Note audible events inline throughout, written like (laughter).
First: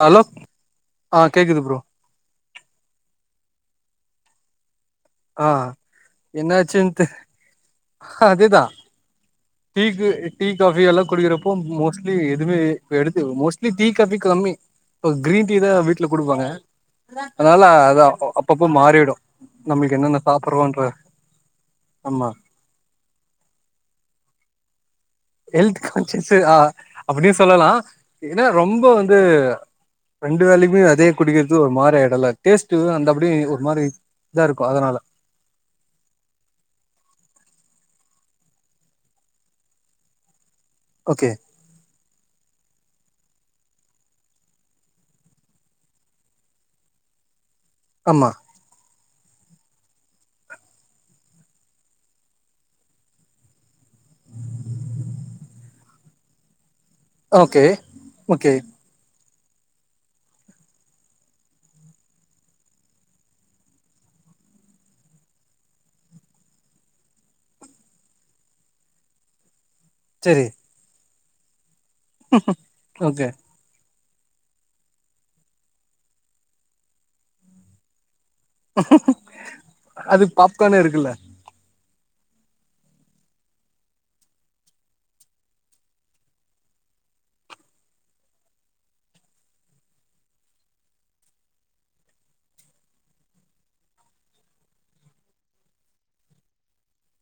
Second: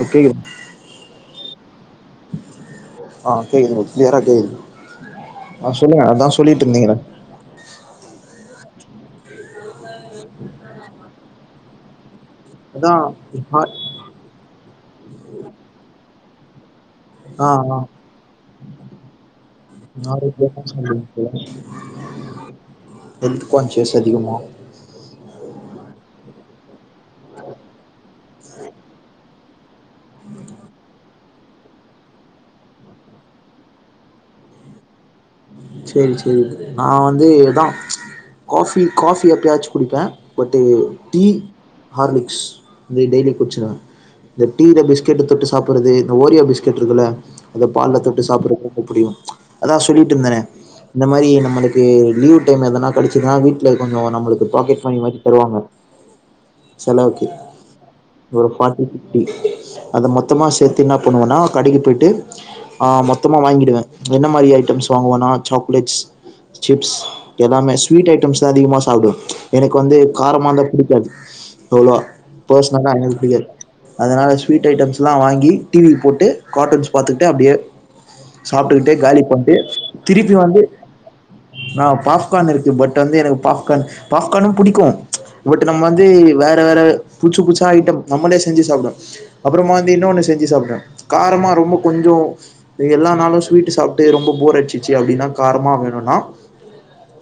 Bro hello கேக்குது ஆ கேக்குது ப்ரோ ஆ கேக்குது கிளியரா கேக்குது ஆ சொல்லுங்க அதா சொல்லீட்ருந்தீங்களே ஹதுதா டீக்கு டீ காஃபி எல்லா குடிக்கறப்போ மோஸ்ட் ட்லி எதுமே அதா எடுத்து ஆ மோஸ்ட்லி டீ காஃபி கம்மி ஓ கிரீன் டீ தா வீட்டுல குடுப்பாங்க ஆ அதனால ஆ அது அ அப்பப்ப மாறிடு நம்மளுக்கு என்னென்ன சாப்புட்றோன்ற ஆமா (unintelligible) ஹெல்த் கான்சியஸ் அதிகமா ஹெல்த் கான்சியஸு ஆ அப்டியு சொல்லலா ஏன்னா ரொம்ப வந்து ரெண்டு வேலையுமே அதே குடிக்கறது ஒரு மாரி ஆயிடுல்ல டேஸ்ட்டு அந்த அப்படி ஒரு மாரி இதா இருக்கு அதனால சேரி சேரி நா வந்து இதா காஃபி காஃபி எப்பயாச்சு குடிப்ப பட்டு டீ ஓகே ஹார்லிக்ஸ் இது டெய்லி குடிச்சிருவ இந்த டீல பிஸ்கெட்டு தொட்டு சாப்படுறது இந்த ஓரியோ பிஸ்கெட் இருக்குல்ல அத பால்ல தொட்டு ஆமா சாப்பட்றது ரொம்ப புடிக்கு அதா சொல்லிட்ருந்தனே இந்த மாரி நம்மளுக்கு லீவ் டைம் எதன்னா கெடச்சுதுன்னா வீட்ல கொஞ்சோ நம்மளுக்கு பாக்கெட் மணி மாரி தருவாங்க செலவுக்கு ஓகே ஒரு ஓகே (unintelligible) டி. அத மொத்தமா சேத்து என்ன பண்ணுவன்னா கடைக்கு போயிட்டு ஆ மொத்தமா வாங்கிடுவ என்ன மாரி ஐட்டம்ஸ் வாங்குவனா சாக்லேட்ஸ் சிப்ஸ் எல்லாமே ஸ்வீட் ஐட்டம்ஸ் தா அதிகமா சாப்டுவ எனக்கு வந்து செரி காரமா இருந்தா புடிக்காது அவ்ளோ பெர்ஸ்னலா எனக்கு ஓகே புடிக்காது அதனால ஸ்வீட் ஐட்டம்ஸ்லா வாங்கி டி வி போட்டு கார்ட்டூன்ஸ் பாத்துக்கிட்டு அப்டியே சாப்ட்டுக்கிட்டே காலி பண்ட்டு அதுக்கு திருப்பி வந்து பாப்கார்னே இருக்குல்ல ஆ பாப்கான் இருக்கு பட் வந்து எனக்கு பாப்கான் பாப்கானு பிடிக்கு பட் நம்ம வந்து வேற வேற பூச்சு புதுசா ஐட்டம் நம்மளே செஞ்சு சாப்டுவோ அப்பறமா வந்து இன்னொன்னு செஞ்சு சாப்டுவ காரமா ரொம்ப கொஞ்சோ இது எல்லா நாளு ஸ்வீட்டு சாப்ட்டு ரொம்ப போர் அடிச் ச்சி அப்டினா காரமா வேணுனா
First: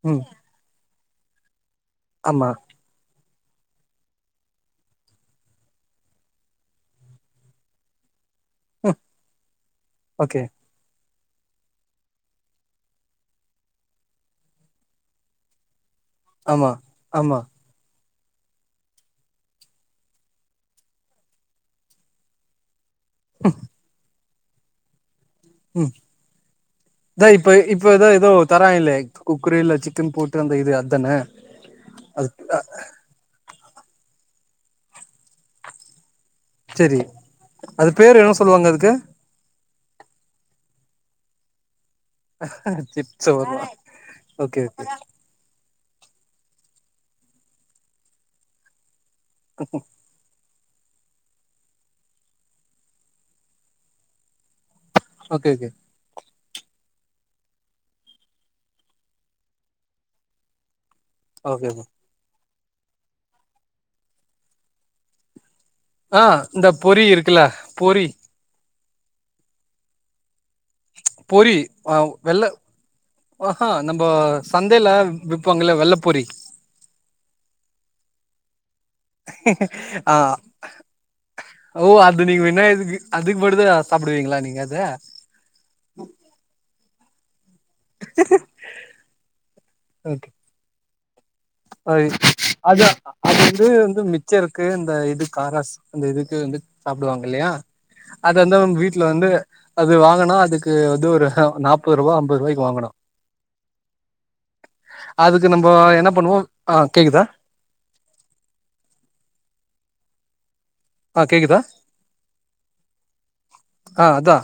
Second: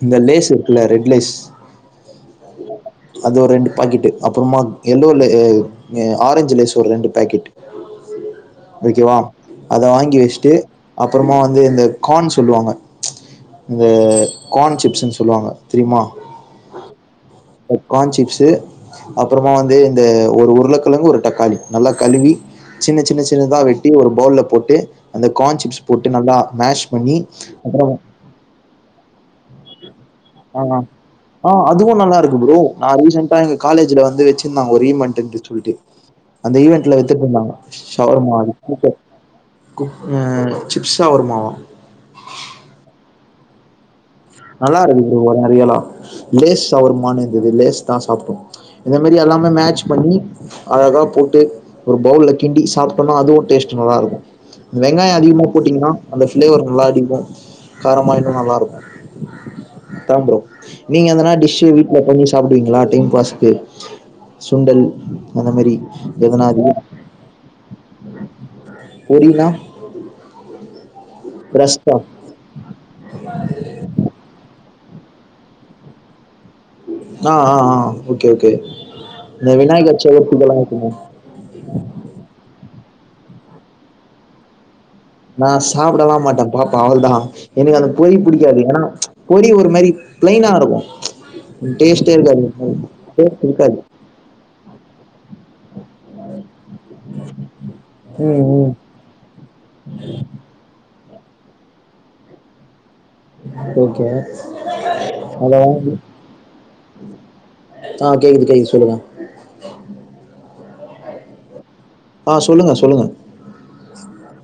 இந்த ம் லேஸ் இருக்குல ரெட் லேஸ் ஆமா அது ஒரு ரெண்டு பாக்கெட்டு் அப்புறமா எல்லோல எ அ ஆரஞ்சி லேஸ் ஒரு ரெண்டு பாக்கெட் ம் ஓகேவா அத வாங்கி ஓகே வச்ட்டு அப்புறமா வந்து இந்த கான்ஸ் சொல்லுவாங்க இந்த கான் சிப்ஸ்ன் சொல்லுவாங்க தெரியுமா ஆமா ஆமா ஒர் கான் சிப்ஸு அப்புறமா வந்து இந்த ஒரு உருளக்கெழங்கு ஒரு தக்காளி நல்லா கழுவி சின்ன சின்ன சின்னதா வெட்டி ஒரு பவுல்ல போட்டு அந்த கான் சிப்ஸ் ம் போட்டு நல்லா மேஷ் பண்ணி இதா இப்ப இப்ப அப்புறம் ஏதோ ஏதோ தராங்கள்ளே குக்குரேல சிக்கன் போட் ஆ ஆ அதுவு நல்லாருக்கு ப்ரோ நா ரீசென்டா இங்க காலேஜ்ல வந்து வச்சுருந்தாங்க ஒரு ஈமெண்ட்க்கு சொல்ட்டு அந்த ஈவென்ட்ல சரி வித்துட் இருந்தாங்க அது பேரு ஷவர்மா என்ன அது சொல்லுவாங்க அதுக்கு கூப்பர் குக் அ சிப்ஸா வருமாவா சிப்ஸு வருமா நல்லாருக்கு ப்ரோ வரு நெறையாலா லேஸ் சவர்மானு இருந்தது லேஸ் தா சாப்ட்டோ இந்த மாரி எல்லாமே மேட்ச் பண்ணி அத தா போட்டு ஒரு பவுல்ல கிண்டி சாப்ட்டோனா அதுவு டேஸ்ட் நல்லா இருக்கு வெங்காய அதிகமா ஓகே ஓகே போட்டீங்கனா அந்த பிளேவர் நல்லா அடிக்கு காரமா இன்னு நல்லா இருக் தா ப்ரோ நீங்க எதுனா டிஷு ஓகே ஓகே வீட்ல போனிஷ் சாப்டுவீங்ளா டைம் பாஸுக்கு சுண்டல் அந்த மாரி ஆ இந்த பொரி இருக்குல்ல பொரி பொரினா ஆ பொரி ஆ வெள்ள ஆஹா நம்ப சந்தைல விப்பாங்கல்ல வெள்ள பொரி ஆ ஆ ஆ ஓகே ஓகே இந்த விநாயகர் ஆ சதுர்த்திக்கெல்லா இருக்குங்க ஓ அது நீங்க விநாயருக்கு அதுக்கு மட்டு தா சாப்டுவீங்ளா நீங்க அத நா சாப்டலா மாட்டே பாப்பா அவள்தா எனக்கு அந்த பொறி புடிக்காது ஏனா பொறி ஒரு மாரி ஓகே தினாருக்கு அது டேஸ்ட் இருக்காது டேஸ்ட் இருக்காது மிச்சருக்கு அந்த இது காராஸ் அந்த இதுக்கு வந்து சாப்டுவாங்க இல்லையா அத ம் வந்த ம் வீட் ல வந்து அது வாங்கனா அதுக்கு வந்து ஒரு நாப்பது ரூவா ஐம்பது ரூவாய்க்கு வாங்கணு ஓகே அதுக்கு ஹலோ நம்ம என்ன பண்ணுவோ ஆ கேக்குதா ஆ கேக்குது கேக்குது சொல்லுங்க ஆ கேக்குதா ஆ சொல்லுங்க சொல்லுங்க ஆ அதா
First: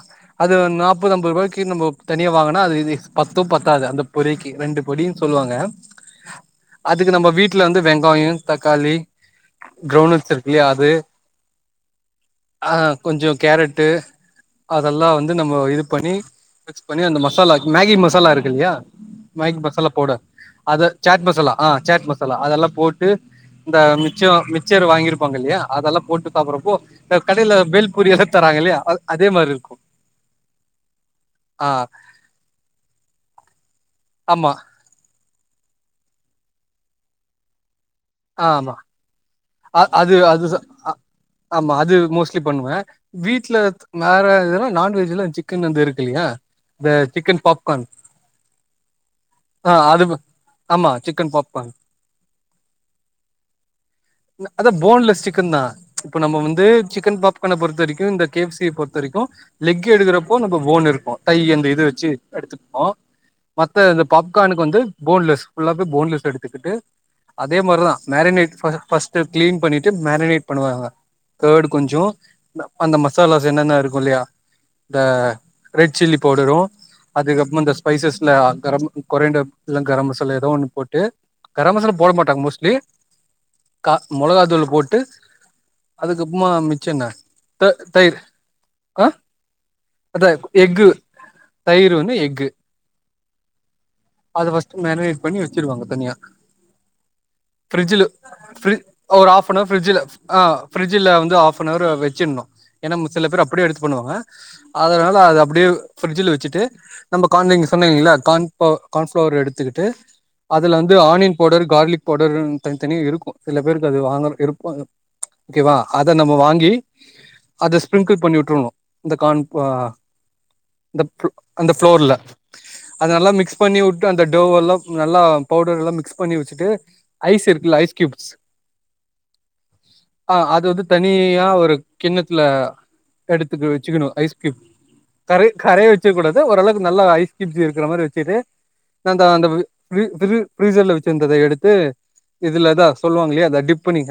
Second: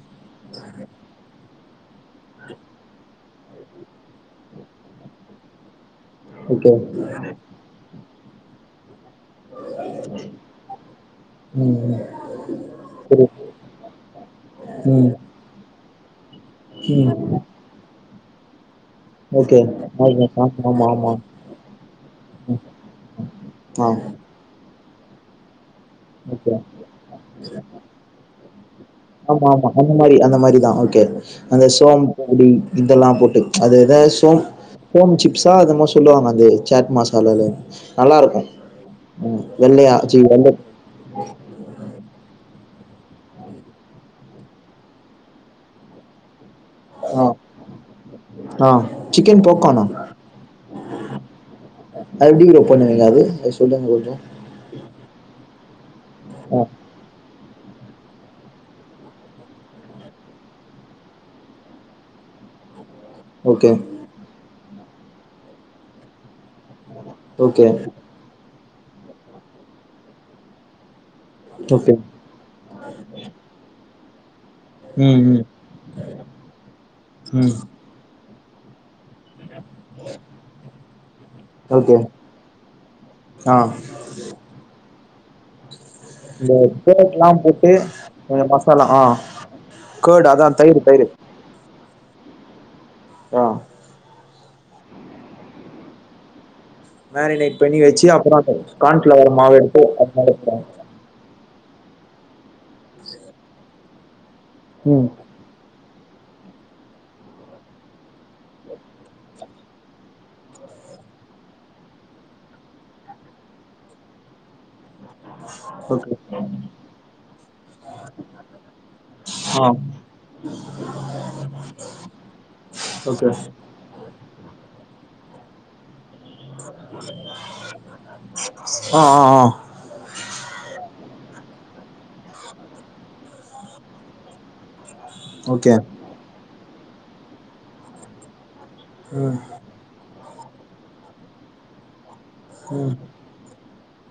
அது நாப்பது ஐம்பது ரூவாய்க்கி நம்போ தனியா வாங்கனா அது இது பத்து பத்தாது அந்த பொறிக்கு ரெண்டு பொடின் சொல்வாங்க ஓகே அதுக்கு நம்ப வீட்ல வந்து வெங்காயோ தக்காளி கிரவுணட்ஸ் இருக்கு இல்லையா அது ம் ம் ஆ சரி கொஞ்சோ கேரட் டு அதெல்லா ம் வந்து நம்மோ இது பண்ணி மிக்ஸ் பண்ணி அந்த ம் மசாலா மேகி மசாலா இருக்கில்லையா மேகி ஓகே மசாலா பவுட அதா ஆமாம் ஆமாம் ஆமாம் சேட் மசாலா ஆ சேட் மசாலா அதெல்லா போட்டு இந்த ஆ மிச்சோ மிச் மிச்சரு வாங்கியிருப்பாங்க இல்லையா அதெல்லா போட்டு ஓகே சாப்புட்றப்போ இந்த கடையில பெல்பூரிய எல்லா தராங்க இல்லையா அதே ஆமா மாரி ஆமா இருக்கு அந்த மாரி அந்த மாரிதா ஓகே அந்த ஆ சோம் பப்புடி இதெல்லா போட்டு அது எதோ சோம் ஆமா ஹோம் சிப்ஸா அ மாரி சொல்லுவாங்க அந்த சேட் மசாலால்ல நல்லா இருக்கு ஆ ஆமா ம் அ வெள்ளையா அது சி அது வெள்ள ஆமா அது மோஸ்ட்லி பண்ணுவே வீட்ல வேற எதுனா நான்வெஜ்ல சிக்கன் வந்து இருக்கு இல்லையா இந்த ஆ. சிக்கன் பாப்கான் ஆ சிக்கன் ஆ பாப்கார்னா? அது ஆமா சிக்கன் பாப்கார்ன் அது எப்டி ப்ரோ பண்ணுவிங்க அது சொல்லுங்க கொஞ்சோ அதா போன்லெஸ் சிக்கன் தா இப்ப நம்ம ஆ. வந்து சிக்கன் பாப்கான்ன பொறுத்த வரைக்கு இந்த கே எஃப் சி பொறுத்த வரைக்கு லெக் எடுக்கறப்போ நம்ம போன் இருக்கு தையி அந்த இது வெச்சு எடுத்துப்போ ஓகே. மத்த இந்த பாப்கார்னுக்கு வந்து போன்லெஸ் ஃபுல்லாவே போய் போன்லெஸ் எடுத்துக்கிட்டு அதே ஓகே. மாரிதா மேரினேட் ஃபர்ஸ்ட் கிளீன் பண்ணிட்டு மேரினேட் பண்ணுவாங்க கார்டு ஓகே. கொஞ்சோ அந்த மசாலாஸ் என்னென்ன இருக்கு இல்லையா இந்த ம், ம், ரெட் சில்லி பவுடரு ம். அதுக்கப்பறமா இந்த ஸ்பைசஸ்ல கரம் கொறியாண்ட இதெல்லா கரம் மசாலா எதோ ஒன்னு போட்டு கரம் மசாலா ஓகே. போட மாட்டாங்க மோஸ்ட்லி ஆ அ மொளகா தூள் போட்டு அதுக்கப்மா இந்த மிச்சோ என்ன கர்ட்லாம் த போட்டு தயிர் கொஞ்சம் மசாலா ஆ அதா கர்ட் அதான் தயிர், எஃகு தயிர். தயிரு வந்து எஃகு ஆ. அத ஃபர்ஸ்ட் மேரினேட் பண்ணி வெச்சிருவாங்க தனியா மேரினேட் பண்ணி ஃப்ரிட்ஜ்ல வெச்சி அப்புற அந்த ஃப்ரி கான்ஃபிளவர் மாவு எடுத்து அது மேல போடுவாங்க பிரிட்ஜில வந்து ஹாஃப்நவர் வெச்சிட்ணு ஏன்னா சில பேர் அப்டியே எடுத்து பண்ணுவாங்க ம் அதனால அது அப்டியே ஃப்ரிட்ஜில வெச்சிட்டு நம்ம கான் சொன்னீங்கல்ல கான் கான்ஃப்ளவர் எடுத்துக்கிட்டு அதுல வந்து ஆனியன் பவுடர் கார்லிக் பவுடர்ன் தன்த்தனியா இருக்கு சில பேருக்கு அது வாங்கற்க் இருப்பாங்க. ம்ச் ஓகேவா ஓகே அத நம்ப வாங்கி அத ஸ்ப்ரிங்கிள் பண்ணி விட்ருணு இந்த கான்ப் ஆ அ இந்தப்புல் அந்த ஃப்ளோர்ல அத ஓகே நல்லா மிக்ஸ் பண்ணி உட்டு அந்த டவ் எல்லாப் நல்லா பவுடர் எல்லா மிக்ஸ் பண்ணி வெச்சுட்டு ஐஸ் இருக்குல்ல ஐஸ் கியூப்ஸ் அ அ அ. ஆ அது வந்து தனியா ஒரு கிண்ணத்ல எடுத்துக்கு வெச்சுக்கணு ஐஸ் கியூப் கரை ஓகே கரைய வெச்சுக் கூடாது ஒரளவுக்கு நல்லா ஐஸ் கியூப்ஸ் இருக்குற மாரி வெச்சுகிட்டு அந்த ம் அந்தபிவியு ப்ரீ ப்ரீ ஃப்ரீசர்ல வச்சிருந்தத எடுத்து இதுலதா ம் சொல்லுவாங்கல்லையா அத டிப் பண்ணி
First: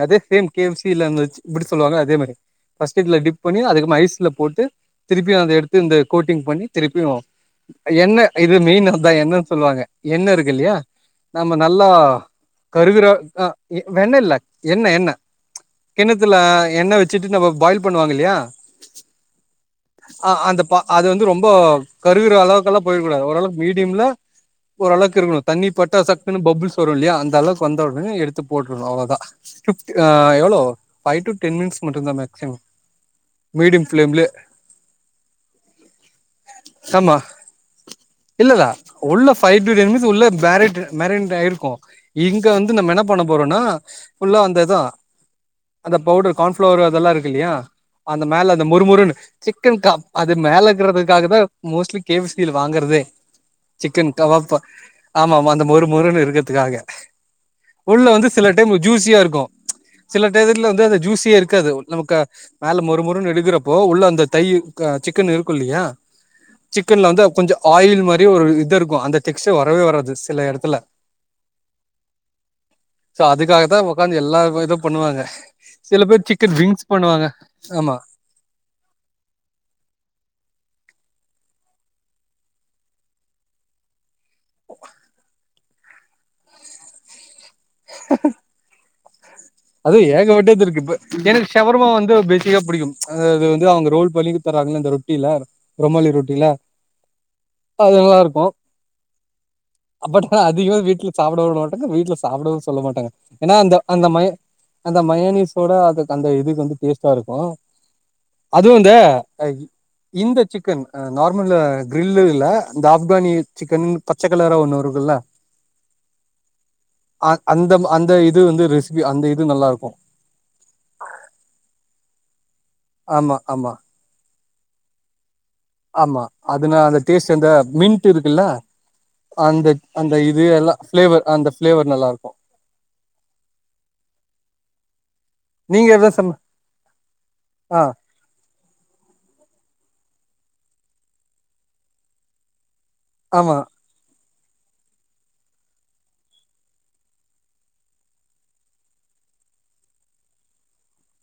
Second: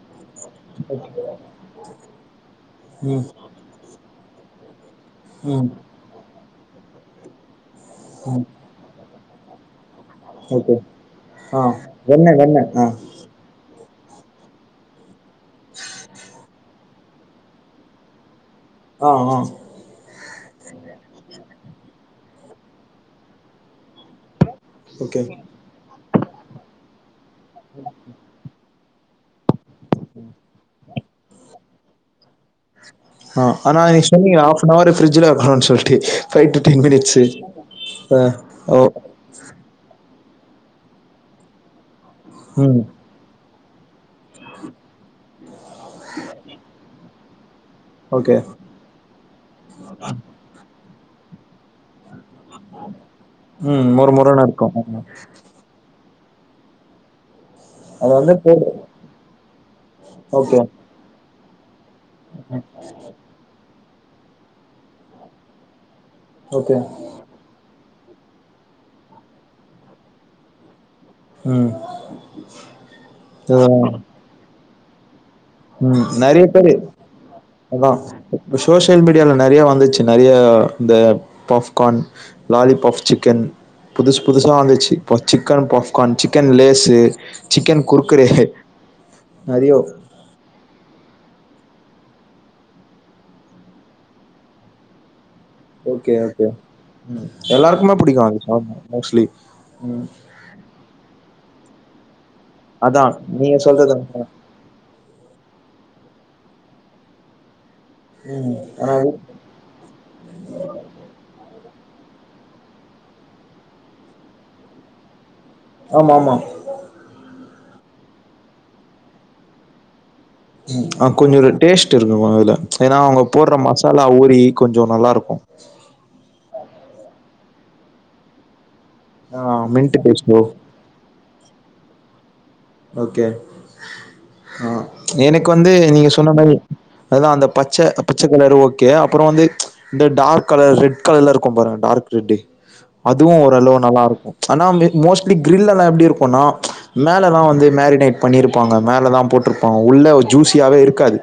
கே எப் சி ல அந்தச் இப்டி சொல்லுவாங்க அதே மாரி ஃபஸ்ட்டு இதுல ம் டிப் பண்ணி அதுக்கப்ம் ஐஸ்ல போட்டு திருப்பியு அத ம் எடுத்து இந்த கோட்டிங் பண்ணி திருப்பியு எண்ண ம் இது மெயின் அத்தா எண்ண சொல்லுவாங்க. எண்ண இருக்கு ஓகே இல்லியா நம்ம ஆ நல்லா வெண்ணெ வெண்ணெ ஆ கருகுற அ எ வெண்ண இல்ல எண்ண எண்ண. ம்ச் கிணத்துல எண்ணெய் வச்சுட்டு நம்ம பாயில் பண்ணுவாங்க இல்லையா ஆ ஆ அ அந்த ப அது வந்து ரொம்போ கருகுற அளவுக்கெல்லா போயிற கூடாது ஒரளவுக் மீடியம்ல ஒரு அளவுக்கு ஓகே இருக்கணு தண்ணிப்பட்டா சக்குன்னு பபுள்ஸ் வருல்லியா அந்தளவுக்கு வந்த உடனே எடுத் த்து போட்ருனு அவ்ளதா ஃபிஃப்த் அ எவ்ளோ ஃபை டு டென் மினிட்ஸ் மட்டுந்தா மேக்ஸிமம். ஆ ஆனா நீ சொன்னீங்கள ஹாஃப்னவரு பிரிஜ்ஜுல வெக்கணுன் சொல்ட்டு ஃபை டு டென் ஆமா மினிட்ஸு அ இல்லல்ல ஓ. உள்ள பைவ் டூ டென் மினிட்ஸ் உள்ள பேரிட்டு மேரினேட் ஆயிருக்கும் இங்க வந்து ம் நம்ம என்னப் பண்ண போறோன்னா ஃபுல்லா அந்த இதா அந்த பவுடர் கான் ஃப்ளவர் அதெல்லா இருக்கு இல்லியா அந்த ஓகே மேல அந்த மொருமொருன்னு சிக்கன் காப் அது மேல இக்கறதபெக்காகதா மோஸ்ட்லி கே எஃப் சி ல வாங்கறதே ம் சிக்கன் மொறு மொறுன்னு கபாப் இருக்கும் ஆமா ஆமாமா அந்த மொரு முரன் இருக்கதுக்காக உள்ள அது வந்து சில போடு டைம்ல ஜூஸியா இருக்கு ம்ச் சில ஓகே டைத்துல வந்து அது ஜூஸியே இருக்காது நமக்க மேல மொறு மொறுன்னு எடுக்கறப்போ உள்ள அந்த தையு க சிக்கன் இருக்கு இல்லையா ஓகே சிக்கன்ல வந்து கொஞ்சோ ஆயில் மாரியு ஒரு இது இருக்கு அந்த டெக்ஸ்ச்ச வரவே வராது சில எடத்துல. ம். சோ ஆ அதுக்காகத்தா ஒக்காந்து எல்லாவ் இது பண்ணுவாங்க. சில ம் பேர் நறிய சிக்கன் பேரு விங்ஸ் பண்ணுவாங்க அதா. ஆமா இந்த சோஷியல் மீடியால நறைய வந்துச்சு நறைய இந்த பஃப்கான் லாலிபாப் சிக்கன் புதுசு புதுசா வந்துச்சி இப்போ chicken popcorn chicken Lay's. Chicken Kurkure நெறையோ ஏகபட்டது இருக்கு இப்ப எனக்கு ஷவர்மா வந்து பேசிக்கா பிடிக்கும் அது வந்து அவுங்க ரோல் பண்ணிகு தராங்கள்ல இந்த ரொ கிளார் எல்லாருக்குமே நல்லா புடிக்கு அது இருக்கு அது ஆமா மோஸ்ட்லி பட் அதிகமா வீட்ல சாப்டவு விடமாட்டாங்க வீட்ல சாப்டவு சொல்ல அதா மாட்டாங்க என்னா நீங்க அந்த சொல்றது அந்த மாய அந்த மயோனிஸோட அதுக்கு அந்த இதுக்கு வந்து டேஸ்ட்டா இருக்கு அதுவு இந்த ஆனா அதி இந்த சிக்கன் நார்மலா கிரில் இல்ல இந்த ஆப்கானி சிக்கன்னு பச்ச கலரா ஒன்னு வருதுல்ல ஆமா ஆமா ஆ அந்தம் அந்த இது வந்து ரெசிபி அந்த இது நல்லாருக்கு. ம் அ கொஞ்சோ ஒரு டேஸ்ட்டு இருக்குவு அதுல ஏனா அவுங்க ஆமா போட்ற ஆமா மசா ல்லா ஊறி கொஞ்சோ நல்லாருக்கு. ஆமா அதுனா அந்த டேஸ்ட் அந்த மின்ட் இருக்குல ஆ அந்த மின்ட் அந்த டேஸ்டோ இது எல்லா ஃபிளேவர் அந்த ஃபிளேவர் நல்லா இருக்கு ஓகே ஆ எனக்கு வந்து நீங்க எதா சொன்ன சம மாரி அதா அந்த பச்ச ஆ பச்ச கலர் ஓகே அப்றோ வந்து இந்த டார்க் கலர் ரெட் கலர்ல இருக்கு பாருங்க டார்க் ரெட்டு் அதுவு ஆமா ஓரளவு நல்லா இருக்கு ஆனா வந்து மோஸ்ட்லி கிரில் எல்லா எப்டி இருக்குன்னா மேலல்லா வந்து அது மேரினேட் பண்ணிருப்பாங்க மேலல்லா போட்டிருப்பாங்க உள்ள ஜூஸியாவே இருக்காது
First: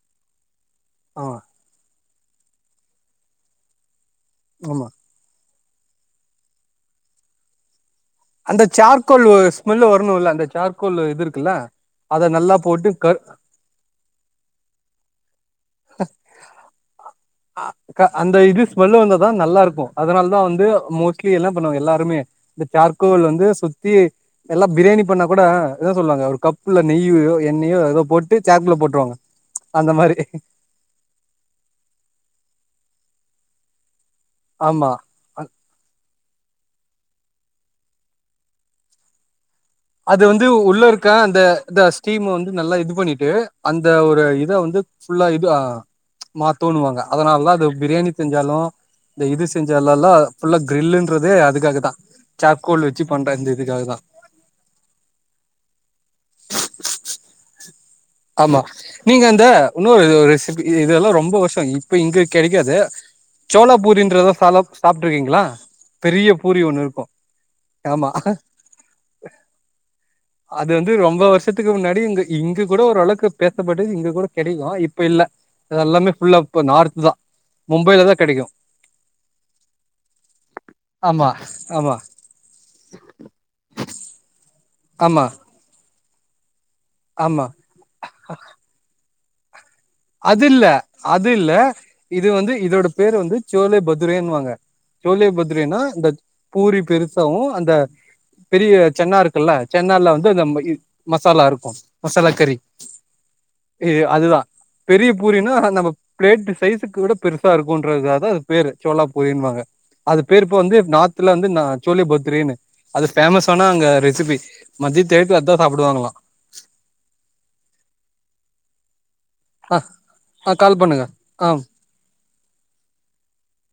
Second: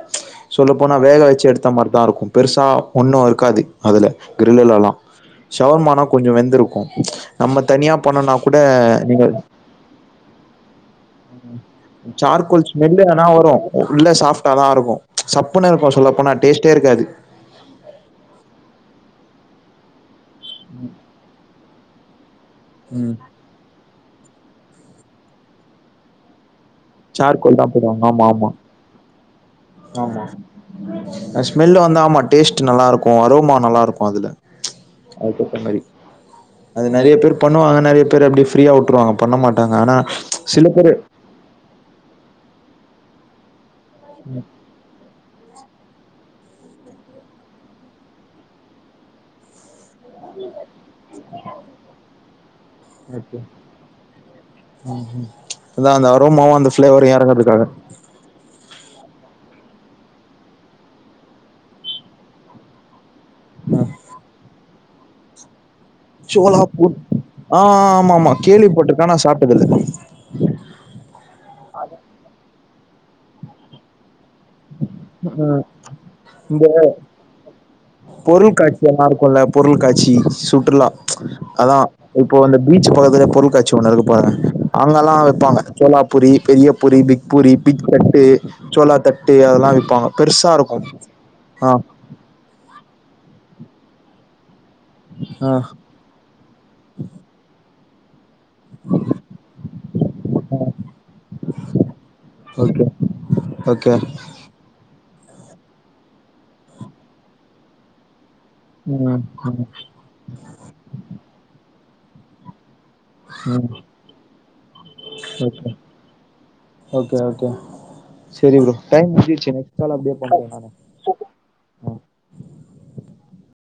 சொல்லப்போனா வேக ஆமா வெச்சி எடுத்த மாரி தா இருக்கு பெருசா ஒன்னு இருக்காது அதல ஆமா கிரில்லுலலெல்லா ஷவர்மானா கொஞ்சோ வெந்திருக்கு நம்ம தனியா பண்ணோனா கூட அந்த இந்த சார்கோல் ஸ்மெல்லு வர்ணுல அந்த சார்கோலு இது இருக்குல்ல அத நல்லா சார்கோல் போட்டு ஸ்மெல்லு கர் ஆனா வரு உள்ள சாஃப்டாதா இருக்கு சப்புனு இருக்கு சொல்ல போனா டேஸ்ட்டே இருக்காது அ க அந்த இது ஸ்மெல்லு வந்தாதா நல்லா இருக்கு அதுனால்தா வந் து மோஸ்ட்லி என்ன பண்ணுவாங்க எல்லாருமே இந்த ம் சார்கோல் வந்து சுத் தி எல்லா பிரியாணி பண்ணா கூட இதா சொல்வாங்க ஒரு கப் குள்ள நெய்யயோ சார்கோல் தா எண்ணயோ அதுல போடுவாங்க ஆமா போட்டு சார்குல்ல போட்ருவாங்க அந்த மாரி ஆமா அது ஸ்மெல்லு வந்து ஆமா டேஸ்ட்டு நல்லா இருக்கு அரோமா நல்லா இருக்கு அதுல ஆமா ஆல்சோ பண்ணவை அது நெறைய பேர் பண்ணுவாங்க நெறைய பேர் அப்டி ஃப்ரீயா உட்ருவாங்க பண்ண மாட்டாங்க ஆனா சில பேரு ஆ அந்த அந்த ஸ்டீம வந்து நல்லா இது பண்ணிட்டு அந்த ஒரு இத வந்து ஃபுல்லா இது ஆ மாத்தோணுவாங்க அதனால்தா அது பிரியாணி செஞ்சாலு இந்த இது செஞ்சாலலா ஃபுல்லா கிரில்ன்றதே அதுக்காகதான சார்கோல் வச்சு பண்ற இந்த இதுக்காகதா ம் ம் அதா அந்த அரோமாவு அந்த ஃப்ளேவரு எறங்குறதுக்காக ஆமா நீங்க அந்த இன்னொரு ரெசிபி இதெல்லா ரொம்ப வர்ஷோ இப்ப இங்க கெடைக்காது சோளா பூரின்றத சாலப் சாப்ட்ருக்கீங்ளா சோலாப்பூர் ஆ ஆமா ஆமா கேள்வி பட்ருப்பே ஆனா சாப்ட்டது இல்லங்க அது வந்து ரொம்ப வருஷத்துக்கு முன்னாடி இங்க இங்க கூட ஓரளக்கு பேசப்பட்டது இங்க கூட கெடைக்கு இப்ப இல்ல அ எல்லாமே ஃபுல்லா இப்ப இந்த நார்த்துதா மும்பைலதா பொருள் காட்சி எல்லா இருக்குல பொருள் காட்சி சுற்றுலா ஆமா அதா ஆமா இப்போ அந்த பீச் பக்கத்துல பொருள்கட்சி ஒன்னு இருக்கு பாரே அங்கெல்லா ஆமா விப்பாங்க சோளாபூரி பெரிய பூரி பிக் ஆமா பூரி பிக் தட்டு சோளா தட்டு அதெல்லா விப்பாங்க அது பெருசா இல்ல இருக்கு அது இல்ல ஆ இது வந்து இதோட பேரு வந்து சோளே பத்ரேன்னுவாங்க சோளே ஆ பத்ரேனா இந்த பூரி பெருசாவு அந்த பெரிய சன்னா இருக்குல சன்னால வந்து தம்ம இ ஆ மசாலா இருக்கு மசாலாக்கறி ஓகே ஓகே இது அதுதா பெரிய பூரினா நம்ம பிளேட்டு சைஸுக்கு விட பெருசா இருக்குன்றதுகாக பேரு ம் சோளாப்பூரின்வாங்க ம் அது பேரு இப்ப வந்து நாத்துல வந்து நா சோளே பத்ரேனு அது ஃபேமஸான ம் அங்க ரெசிபி மத்திய டைத்கு அதா ஓகே சாப்டுவாங்களா ஓகே ஓகே செரி ப்ரோ டைம் முடிஞ்சிசு நெக்ஸ்ட் ஆ கால அப்டே பண்ற ஆ நானு கால் பண்ணுங்க ஆ